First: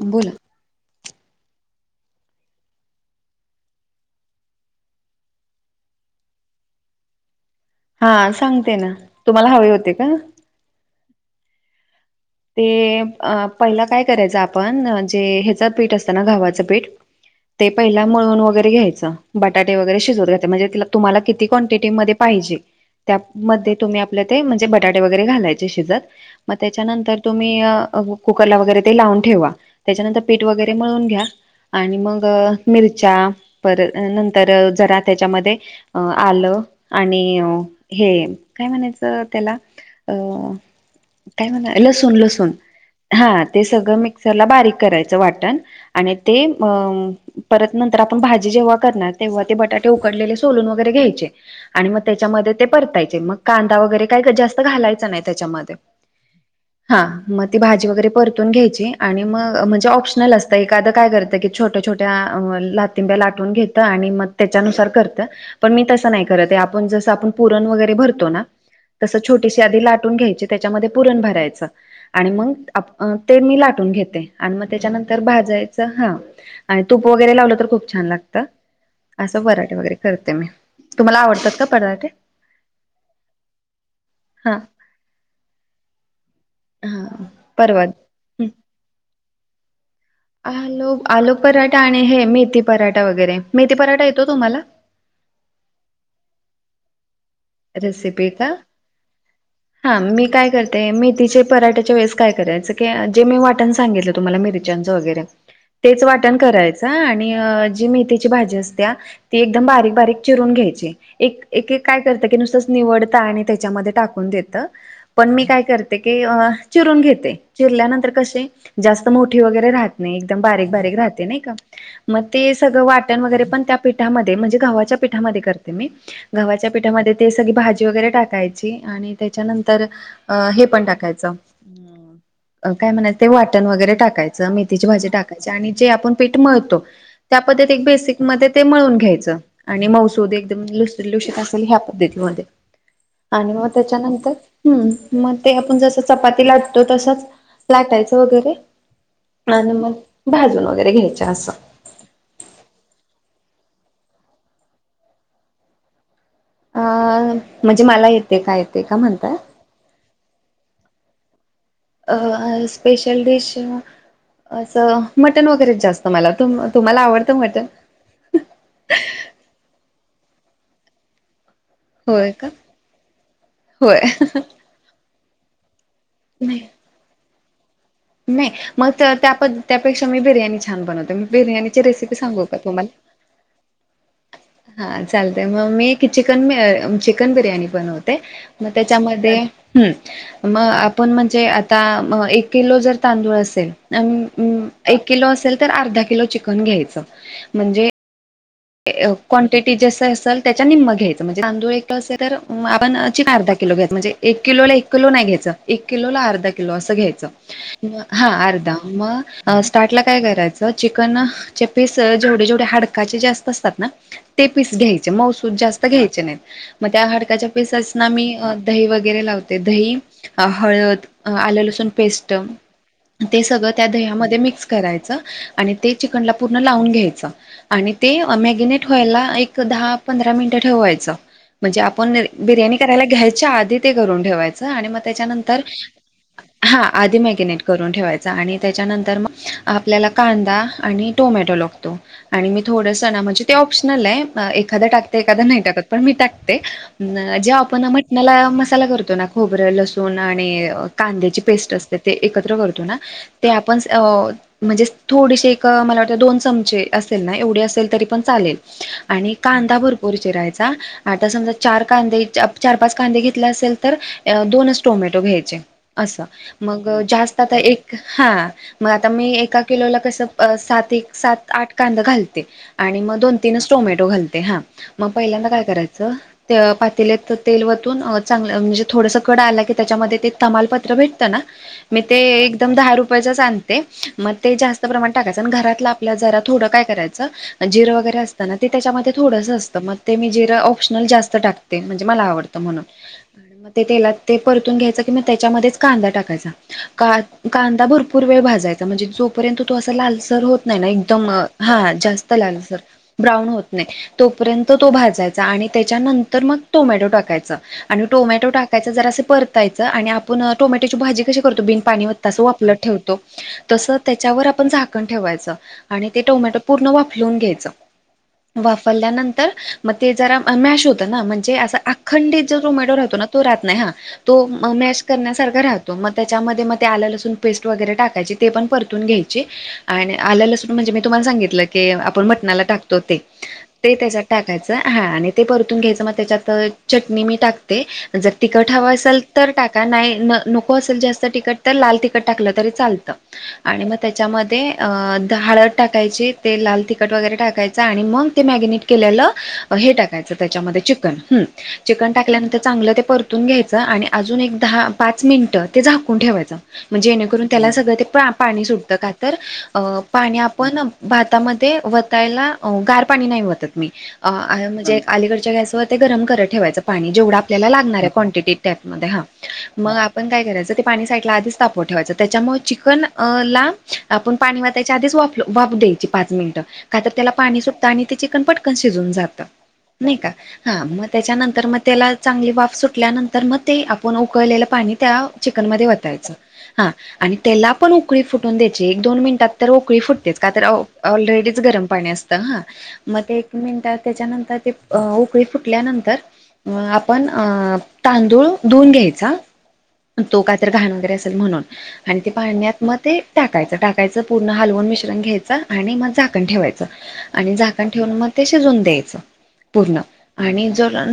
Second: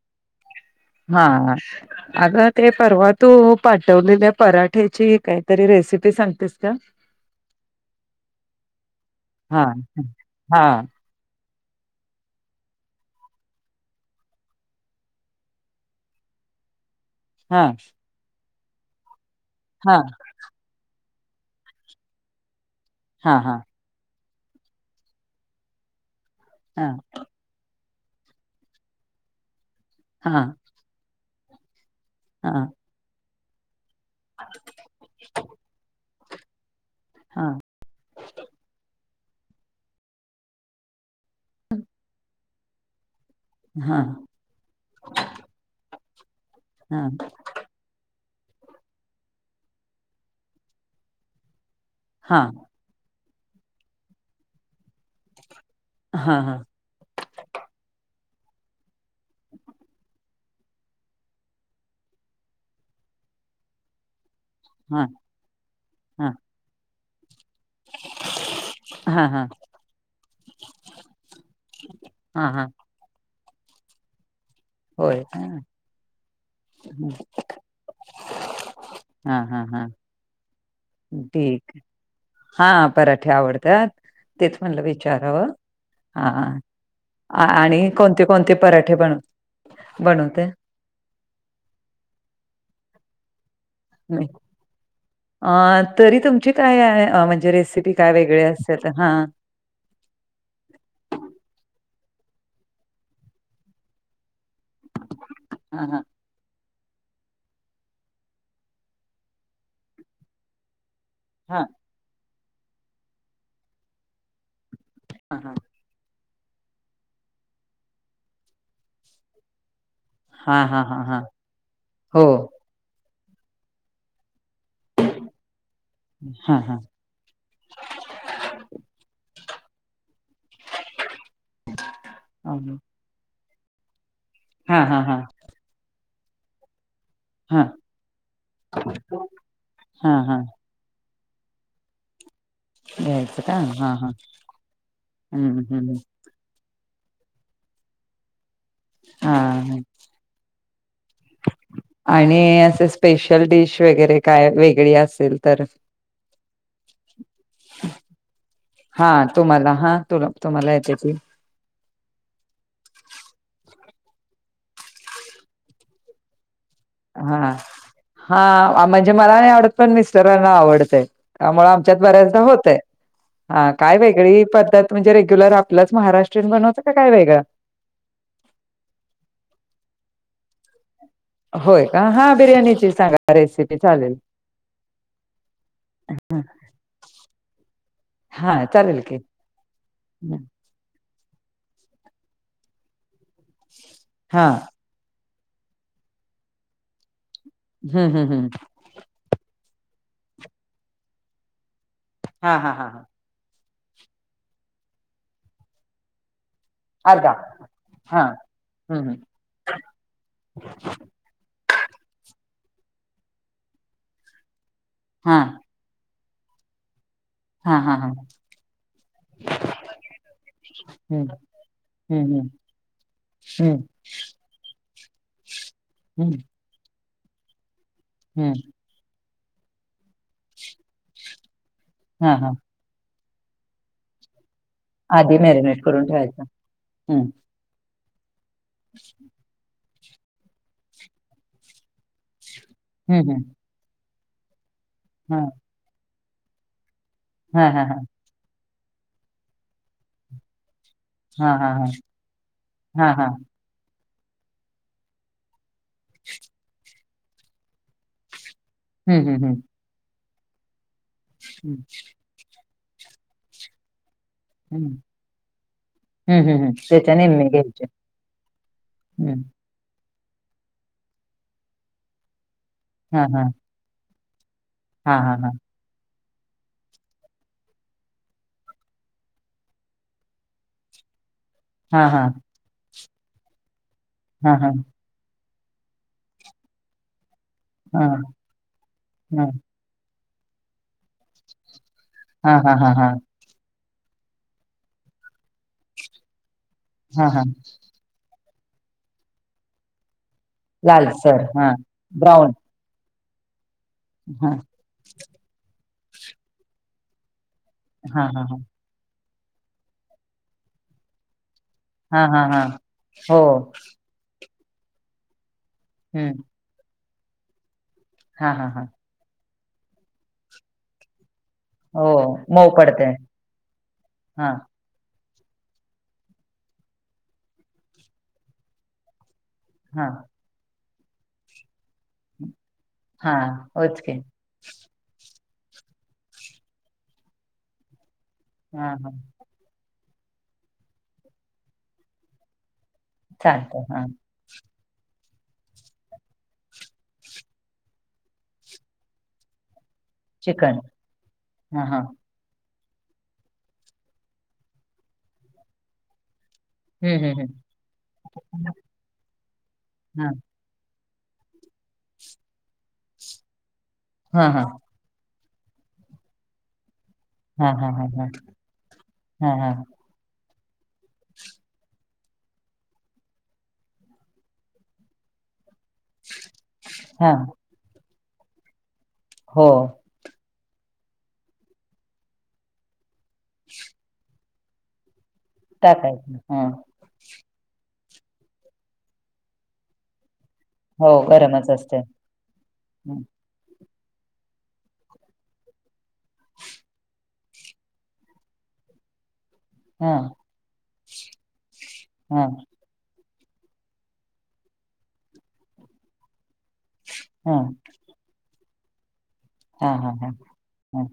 बोला. हा अग ते परवा तू पाठवलेल्या पराठ्याची काहीतरी रेसिपी सांगतेस का हा सांगते ना तुम्हाला हा हवे होते का हा ते पहिला काय करायचं आपण जे ह्याचं पीठ असत ना घावाचं पीठ हा ते पहिला मळून वगैरे घ्यायचं बटाटे हा वगैरे शिजवून घ्यायच म्हणजे तिला तुम्हाला किती क्वांटिटी मध्ये पाहिजे हा हा त्यामध्ये तुम्ही आपल ते म्हणजे बटाटे वगैरे घालायचे शिजत मग हा त्याच्यानंतर तुम्ही कुकरला वगैरे ते लावून ठेवा त्याच्यानंतर हा पीठ हा वगैरे मिळून घ्या आणि मग हा मिरच्या परत नंतर जरा त्याच्यामध्ये आलं आणि हा हे काय म्हणायचं त्याला अ काय म्हणा लसून लसून हा ते हा सगळं हा मिक्सरला बारीक करायचं वाटण आणि ते हा परत नंतर आपण भाजी जेव्हा करणार तेव्हा ते बटाटे उकडलेले सोलून वगैरे घ्यायचे आणि मग त्याच्यामध्ये ते परतायचे मग कांदा वगैरे काय जास्त घालायचं नाही त्याच्यामध्ये हा हा हा मग ती भाजी वगैरे परतून घ्यायची आणि मग म्हणजे ऑप्शनल असत एखादं काय करत की छोट्या छोट्या लाातिंब्या लाटवून घेतं आणि मग त्यांच नुसार करत पण मीतस नाही करत आपण जस करत पुरण वगैरे भरतो ना तस हा हा छोटीशी आधी लाटून घ्यायची त्याच्यामध्ये पुरण भरायच आणि हा मग हा ते मी लाटून घेते आणि मग होय त्याच्यानंतर भाजायचं हा आणि तूप वगैरे लावलं तर खूप छान लागतं हा असं हा पराठे हा वगैरे करते मी तुम्हाला आवडतात का ठीक पराठे हा पराठे आवडतात हा तेच म्हटलं विचारावं हा हा परवा आणि कोणते कोणते पराठे बनवतात आलो आलो पराठा आणि हे मेथी पराठा वगैरे मेथी पराठा येतो मी तुम्हाला ठीकाय रेसिपी का हा मी काय करते मेथीचे पराठे च्या वेळेस काय करायच जे मी वाटण सांगितलं तुम्हाला मिरच्याच वगैरे हा हा तेच वाटण करायचं आणि जी मेथीची भाजी अस तिय ती एकदम बारीक बारीक चिरून घ्यायची एक हा एक एक काय करतं की नुसतंच निवडतं आणि त्याच्यामध्ये टाकून देत पण हा मी हा काय करते की आचिरून घेते चिरल्यानंतर कसे जास्त मोठी वगैरे राहत नाही एकदम हा बारीक हा बारीक हा हा राहते नाही का हो मग ते सगळ वाटण वैगेरे त्या पीठामध्ये गव्हाच्या पाठामध्ये करते मी हा गव्हाच्या हा पीठामध्येभाजी वगेरे टाकायची त्याच्या नतर हे पण टाकायच अम, काय म्हणायचं वा मिट वगैरे टाकायचं हा मेथीची हा भाजी हा टाकायच आणि जे आपण पीठ मळतो त्या हा पद्धतीत एक बेसिक मध्ये ते मळून घ्यायचं आणि हा मौसूद हा एक दम लुस लुशीत अस ह्या पद्धतीवर घ्यायचं आणि का मग हा हा त्याच्यानंतर हम् मग ते हम्म आपण हम्म जस चपातीला तो तसच लाटाचा वगैरे आणि कही मग भाजून वगैरे घ्यायच्या असं नही अस् स त्या वेळी डिस वगैरे काय वेगळी असेल तर अं म्हणजे मला येते काय येते का हा म्हणताय तुम्हाला हा तुला तुम्हाला येते की अ स्पेशल डिश असं मटन वगैरेच जास्त मला तुम तुम्हाला आवडतं हा मटण हा म्हणजे मला नाही आवडत पण मिस्टरांना आवडतय यामुळे आमच्यात होय बऱ्याचदा का होतय हा काय होय वेगळी पद्धत म्हणजे रेग्युलर आपलंच महाराष्ट्रीइन नाही बनवतं का काय वेगळं नाही मग त त्या प त्यापेक्षा मी बिर्याणी छान बनव होय का हा बिर्याणीची सांगा रेसिपी चालेल. हा चालतय म मी चिकन मे चिकन बिर्याणी बनवते हा म चालेल की त्याच्यामध्ये हम् म आपण म्हणजे आ ता म एक किलो जर तांदूळ असेल हा त अ किलो अस त तर अर्धा किलो चिकन घ्यायच. हम्म हम्म हम्म ए क्वांटिटी जस असेल त्याच्या निम्म घ्यायचं म्हणजे तांदूळ एक असेल तर हा हा हा आपण हा चि आर्धा घ्या किलो घायचा म्हणजे एक किलो एक किलो नाय घ्यायचा एक किलोला आर्धा किलो अस घेयच अर्धा म हा अर्धा हम्म म हम्म अ स्टार्ट ला काय करायचं चिकन न ते पीस जेवढे जेवढे हडकाचे जास्त असतात ना ते पीस घ्यायचे हा मऊसूद जास्त घ्यायचे नाय. म त्या हाड त्याच्या हा हा हा पिसेसना मी अ दही वगैरे लावते दही, हळद, हम्म आलं लसूण हम्म पेस्ट हम्म ते सगळं हम्म त्या दह्यामध्ये मिक्स करायचं आणि ते हम्म चिकनला पूर्ण लावून घ्याय च आणि ते हम्म मॅगिनेट व्हायला एक दहा पंधरा मिनिट ठेवायचं. म्हणजे आपण हा हा बिर्याणी करायला घ्यायच्या आधी ते करून ठेवाय चं म आधी त्याच्यांनंतर मॅरिनेट करून ठेवायचं हा आधी हम्म मेगेनेट करून ठेवायचा आणि त्याच्यानंतर म आपल्याला कांदा आणि टोमॅटो लागतो. आणि मी थोड सण हम्म म्हणजे हम्म ते ऑप्शनल ये एखादा टाकते हा एखादा नाही टाकत पण मी टाकते. नं जेव्हा हा हा आपण हा मटणाला मसाला करतो ना खोबरं लसूण आणि कांद्याची हा हा पेस्ट असते ते एकत्र करतो ना हा हा हा ते आपण अ म्हणजे थोडीशी एक क मला वाटत दोन चमचे असेल ना एवढी असेल तरी पण चालेल हम्म आणि हम्म हम्म कांदा भरपूर चिरायचा आता समजा हम्म चार कांदे चार पाच कांदे घेतले असेल तर अ दोनच हम्म टोमॅटो घ्यायचे असं हम्म हम्म हम्म मग त्याच्या जास्त निम्मे आता घ्यायचे एक हा म आता मी हम्म एका किलोला कसं अ सात एक सात आठ कांद घालते. आणि मग हा दोन हा तीनच टोमॅटो घालते. हा म हा हा पहिल्यांदा काय करायचं त्य पातेल्यात तेल वतून चांगलं म्हणजे थोडस कड आला की त्याच्यामध्ये ते तमाल पत्र भेट त ना मी हा हा ते हा एकदम दहा रुपयाचाच आणते. म ते हा हा जास्त प्रमान टाकायच पण घरातला आपल्या जरा थोडं काय करायच जीर हा हा वगैरे असत ना ते त्याच्यामध्ये हा थोडस असतं म ते मी जिरं ऑप्शनल जास्त टाकते. म्हणजे मला आवडतं हा म्हणून हा आणि मग ते तेलात ते परतून घ्यायच की म त्याच्यामध्येच कांदा टाकायचा का हा हा कांदा भरपूर वेळ भाज जायचा म्हणजे जोपर्यंत तो लालसर होत नाय ना एकदम हा जास्त ब्राऊन लालसर ब्राऊन होत नाय हा तोपर्यंत तो भाजायचा आणि त्याच्यानंतर मग टोमॅटो टाकायचा. आणि हा हा टोमॅटो हा टाकायचं जरासं परतायचं आणि आपण टोमॅटोची भाजी कशी करतो बिन पानी हा वतता अस हा हा वाफलत ठेवतो. हो तस त्याच्यावर आपण झाकण ठेवायच. आणि ते हम्म टोमॅटो पूर्ण वाफलुन घ्यायच हा हा हा वाफल्यानं- तर म ते जरा मॅश होत ना म्हण हे असं हो अखंडित जो मऊ टोमॅटो पडते रातो ना तो राहत नाय ह तो हां, मॅश करण्यासारखा राहतो म त्याच्यामध्ये म ते आल लसून पेस्ट वगैरे टाकायची ते पण परतून घ्याय ची आण हां, आलं लसुण म्हणजे मी तुम्हाला सांगितल की आपण मटणाला टाक तो ते हां. ते ओके. त्याजात टाकायच हा आणि ते परतून घ्यायचं म त्याच्यात चटणी मी टाकते जर तिकट हव हां, हां. असल तर टाका नाही न नको असल जास्त तिकट तर लाल तिकट टाकलं तरी चाल त चालतंय. आणि म हां. त्याच्यामध्ये अ द हाळद टाकायची. ते लाल तिखट वगैरे टाकायच आणि मग ते मॅगिनेट केलेलं हे टाक यच त्याच्यामध्ये चिकन हं हां, हां. चिकन टाल्यानंतर चांगलं ते परतून घ्यायचं. आणि अजून एक दहा पाच मिनिटं ते झाकून ठेवायचं. म हं, हं, जेणेकरून हं. त्याला सगळं ते पा पाणी सुटतं का तर अ हां, पाणी आपण भातामध्ये वतायला गार पाणी नाही ओतत मी हां, हां. म्हणजे अलीकड अलीकडच्या गॅसवर ते गरम करत ठेवायच पाणी जेवढ आपल्याला हां, हां, लागणार हां, हां. काॅन्टीटी टाईप मध्ये हां, हां. मग आपण काय करायच [inaudible] पाणी साईटला आधीच तपवून ठेवाचं- त्याच्यामुळे चिकन ला आपण पाणी वतायच्या आधीच वाप वाप देत- पाच मिनट का तर त्याला हां. पाणी सुटत आणि ते चिकन पटकन सुकत शिजून जात हो. नाही का हा मग ते त्याच्यानंतर मग त्याला चांगली वाफ सुटल्यानंतर मग ते आपण उकळलेलं पाणी त्या- चिकनमध्ये वतायचं टाकायचं. हां. हा आणि- त्याला पण उकळी फुटून द्याय एक दोन मिनिटात तर उकळी फुटतेच का तर- हो ऑलरेडीच गरमच गरम असते. पाणी असतं हा हं. मग एक मिनिटात त्याच्यानंतर ते उकळी फुटल्यानंतर आपण तांदूळ धुून घेय हां, [inaudible] तो कायतर घाणेदॖ असेल म्हणून मी ते हां, पाण्यात म ते टाकायचं टाकायचं पूर्ण हलवून मिश्रण घ्यायच आणि मग झाकण ठेवायचं आणि हां. झाकण ठेवून मग ते शिजून द्यायचं हां, पूर्ण हां, हां. आणि जर हां.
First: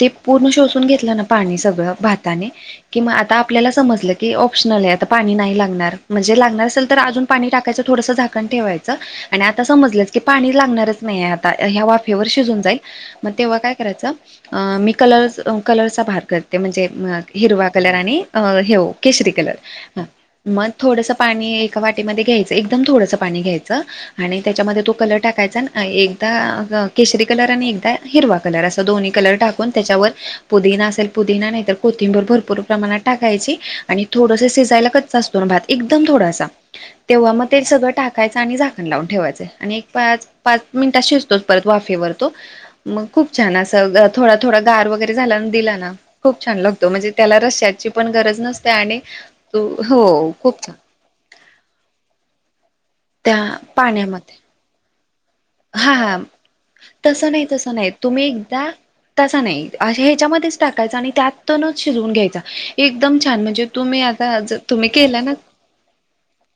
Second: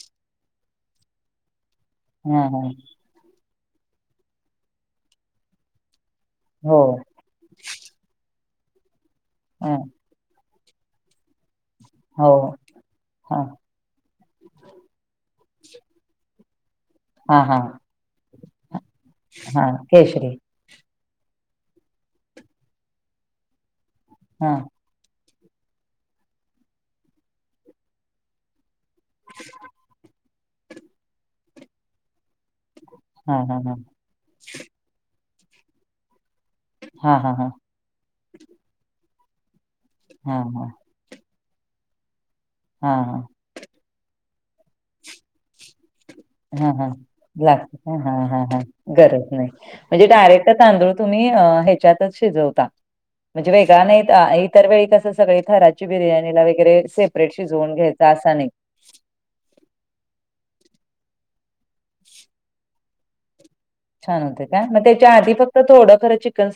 ते पूर्ण शोषून घेतलं ना पाणी सगळं हां, भाताने हां. किवा आता आपल्याला समजलं की ऑप्शनल आहे आता पाणी नाही लागणार- म्हणजे लागणार हो. असेल तर अजून पाणी टाकायचं थोडसं झाकण ठेवायचं आणि आता हां. समजलं की पाणी- लागनारेच नाहीये [inaudible] ह्या वाफेवर हो. शिजून जाईल मग हां. तेव्हा काय करायचं मी कलर कलरचा भात [inaudible] ते म्हणजे हां, हां. हिरवा कलर आणि अं ह्ये केशरी हां. कलर केशरी. मग थोडस- पाणी एका वाटीमध्ये घ्यायचं एकदम थोडस पाणी घ्यायचं आणि हां. त्याच्यामध्ये तो कलर- टाकायचा एकदा केशरी कलर आणि एकदा हिरवा कलर अस- दोन्ही कलर टाकून त्याच्यावर पुदीना असेल पुदीना नाही तर कोथिंबरूर भर- पूर प्रमाणात हां, टाकायची हां, हां. आणि थोडसं शिजायला कचा असतो ना भात एकदम थोडासा- हां, तेव्हा हां, मग हां. ते सगळं टाकायचं आणि झाकण लावून ठेवायचं आणि पाच हां, पाच हां. मिनटात शिज- वाफेवर तो हां, मग हां. खूप छान अस थोडा- थोडा गार वगरे झाला न दिला- खूप छान हा हा लागतो म्हणजे त्याला लागत रश्याची का पण हा गरज हा हा नसते आणि गरज नाही तू हो म्हणजे डायरेक्ट खूप छान- तांदूळ तुम्ही ह्याच्यातच शिजवता [inaudible] त्या म्हणजे वेगळा पाण्यामध्ये नाही इतर वेळी कसं सगळी थराची हा हा बिर्याणीला वगैरे तसं सेपरेट नाही तसं शिजून नाही घ्यायच- तुम्ही एकदा तसा नाही ह्याच्या- टाकायचा आणि त्यातूनच शिजवून घ्यायचा एकदम छान म्हणजे- तुम्ही छान आता होते ज काय मग तुम्ही त्याच्या केला ना आधी फक्त थोडं खरं चिकन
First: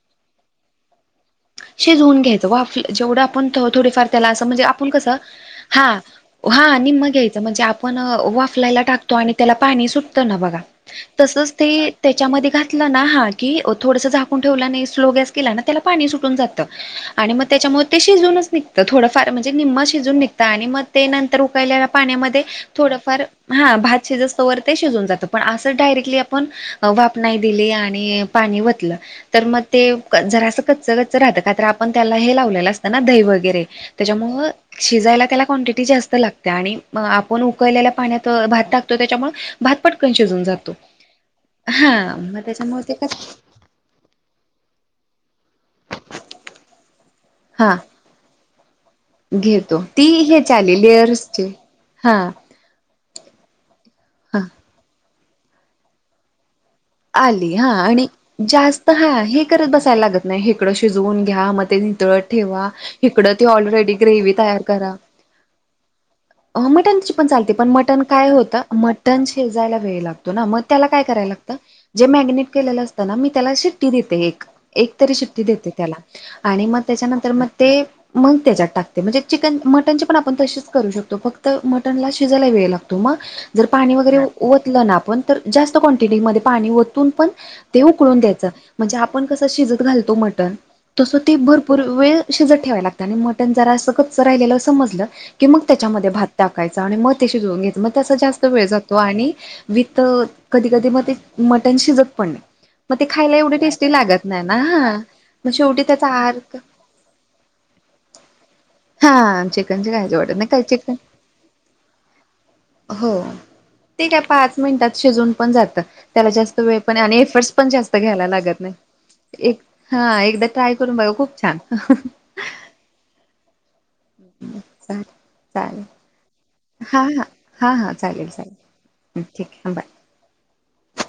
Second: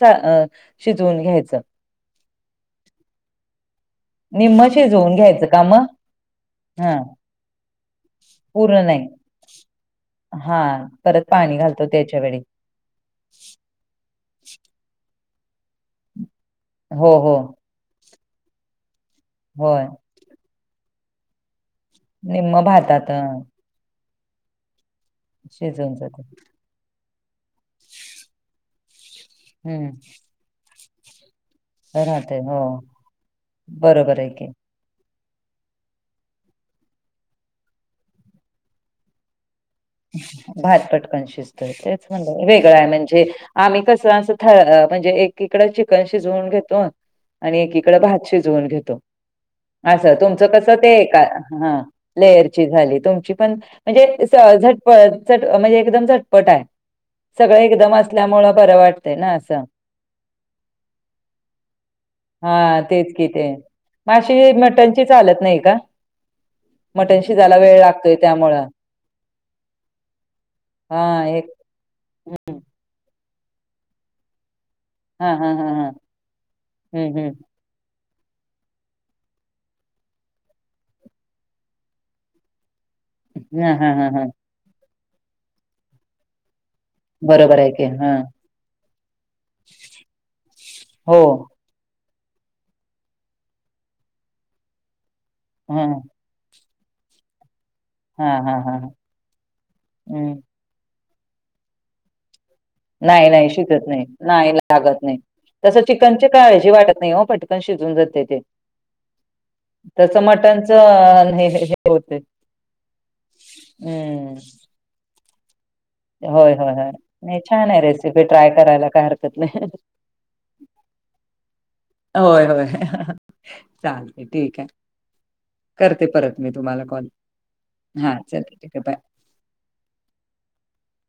शिजवून घ्यायचं शिजवून घ्यायंच वाफे जेवढं आपण थोडी फार त्याला असं म्हणजे निम्म अपुण कस शिजवून घ्यायचं का मग हा हा निम्मं घेयच म्हणजे आपण वाफलाय- त्यात पूर्ण नाही टाकतो आणि त्याला पाणी सुटत ना बघा हा परत तसच पाणी ते घालतो त्याच्या वेळी त्याच्यामध्ये घातलं ना हा कि- थोडस झाकून ठेवल्याने स्लेट गॅस [inaudible] त्या पा हो जात हो मग त्याच्याूनचघ थड म्हणजे नि् होय शिजून निघ आणि मग नंतर उकळले पाण्या निम्म भातात थोडफार हा भात शिजस्तोवर ते शिजून जातं पण असं शिजवून डायरेक्टली जात आपण वाफ नाही दि पा तर मग हम्म ज कच कच रा तर आपण त्याला हे राहतय हो लावलेलं असतं ना दही वगैरे बरोबर आहे त्याच्यामु की शिजायला त्याला क्वांटिटी जास्त लागते आणि आपण उकळलेल्या पाण्यात भात टाकतो त्याच्यामुळे भात पटकन शिजून जातो भात पटकन शिजतय हा तेच म्हण मग वेगळं त्याच्यामुळे आहे ते कस म्हणजे आम्ही कसं असं म्हणजे एककडं चिकन शिजवून घेतो आणि एकीकडं भात शिजवून घेतो घेत असं तुमचं कसं ते आहे का हा लेयरची झाली तुमची पण म्हणजे झ हा ट म्हणजे एकदम झटपट आहे आली सगळं हा एकदम आणि असल्यामुळे बरं जास्त हा वाटतंय ना हे असं करत बसायला लागत नाही हेकडं शिजवून घ्या मग ते ितळत ठेवा हा तेच इड कि त ते ऑलरेडी मग ग्रे अशी तयार करा मटणची चालत नाही का मटनची मटण पण चालते शिजायला पण वेळ मटन लागतोय काय होत त्यामुळं मटन शिजायला वेळ लागतो ना मग हा त्यालाय कराला लागत. एक जे मॅगिनेट हम्म. केलेलं असताना मी त्याला शिट्टी देते एक एकतरी हा सुट्टी हा देते हा हा त्याला आणि मग हम्म त्याच्यानंतर मग हम्म ते मग त्याच्यात टाकते म्हणजे चिकन मटनची पण आपण तशीच करू शकतो, फक्त मटनला शिजायला वेळ लागतो. व हा क हा हा हा बरोबर आहे की ण उकळुन हां. द्यायच म्हणजे आपण कस शिजत घालतो मटन हो. तसते भरपूर वेळ शिजत ठेवाय लागत आणि मटन जरा स कच राहिलेलं समजलं की मग हं. त्याच्यामध्ये भात टाक कायच आणि मग ते शीजुून घ्याय मग त हां, जास्त हां, वेळ हां. जातो आणि व विथ हं. कधी कधी मग ते मटन शिजत पण नाही मग ते नाही खायला नाही एवढे शिकत टेस्टी नाही लागत नाही ना हा लागत नाही. मग तसं शेवटी त्याचा चिकनची आर्क काळजी वाटत नाही हो पटकन शिजून जाते ते. हा चिकनची तस काळजी वाटत नाही काय चिकन मटणचं हे हे होते. हो ते काय हं. पाच मिनिटात शिजून पण जात. त्याला होय, जास्त होय, वेळ होय. पण नाही एफर्ट पण छान आहे जास्त रेसिपी घ्यायला ट्राय लागत करायला काय हरकत नाही हा एकदा ट्राय करून बघ खूप छान. होय होय चालते ठीक आहे. चालेल चालेल करते परत मी तुम्हाला हा कॉल हा हा चालेल चल चालेल ठीक आहे बाय. ठीक आहे बाय.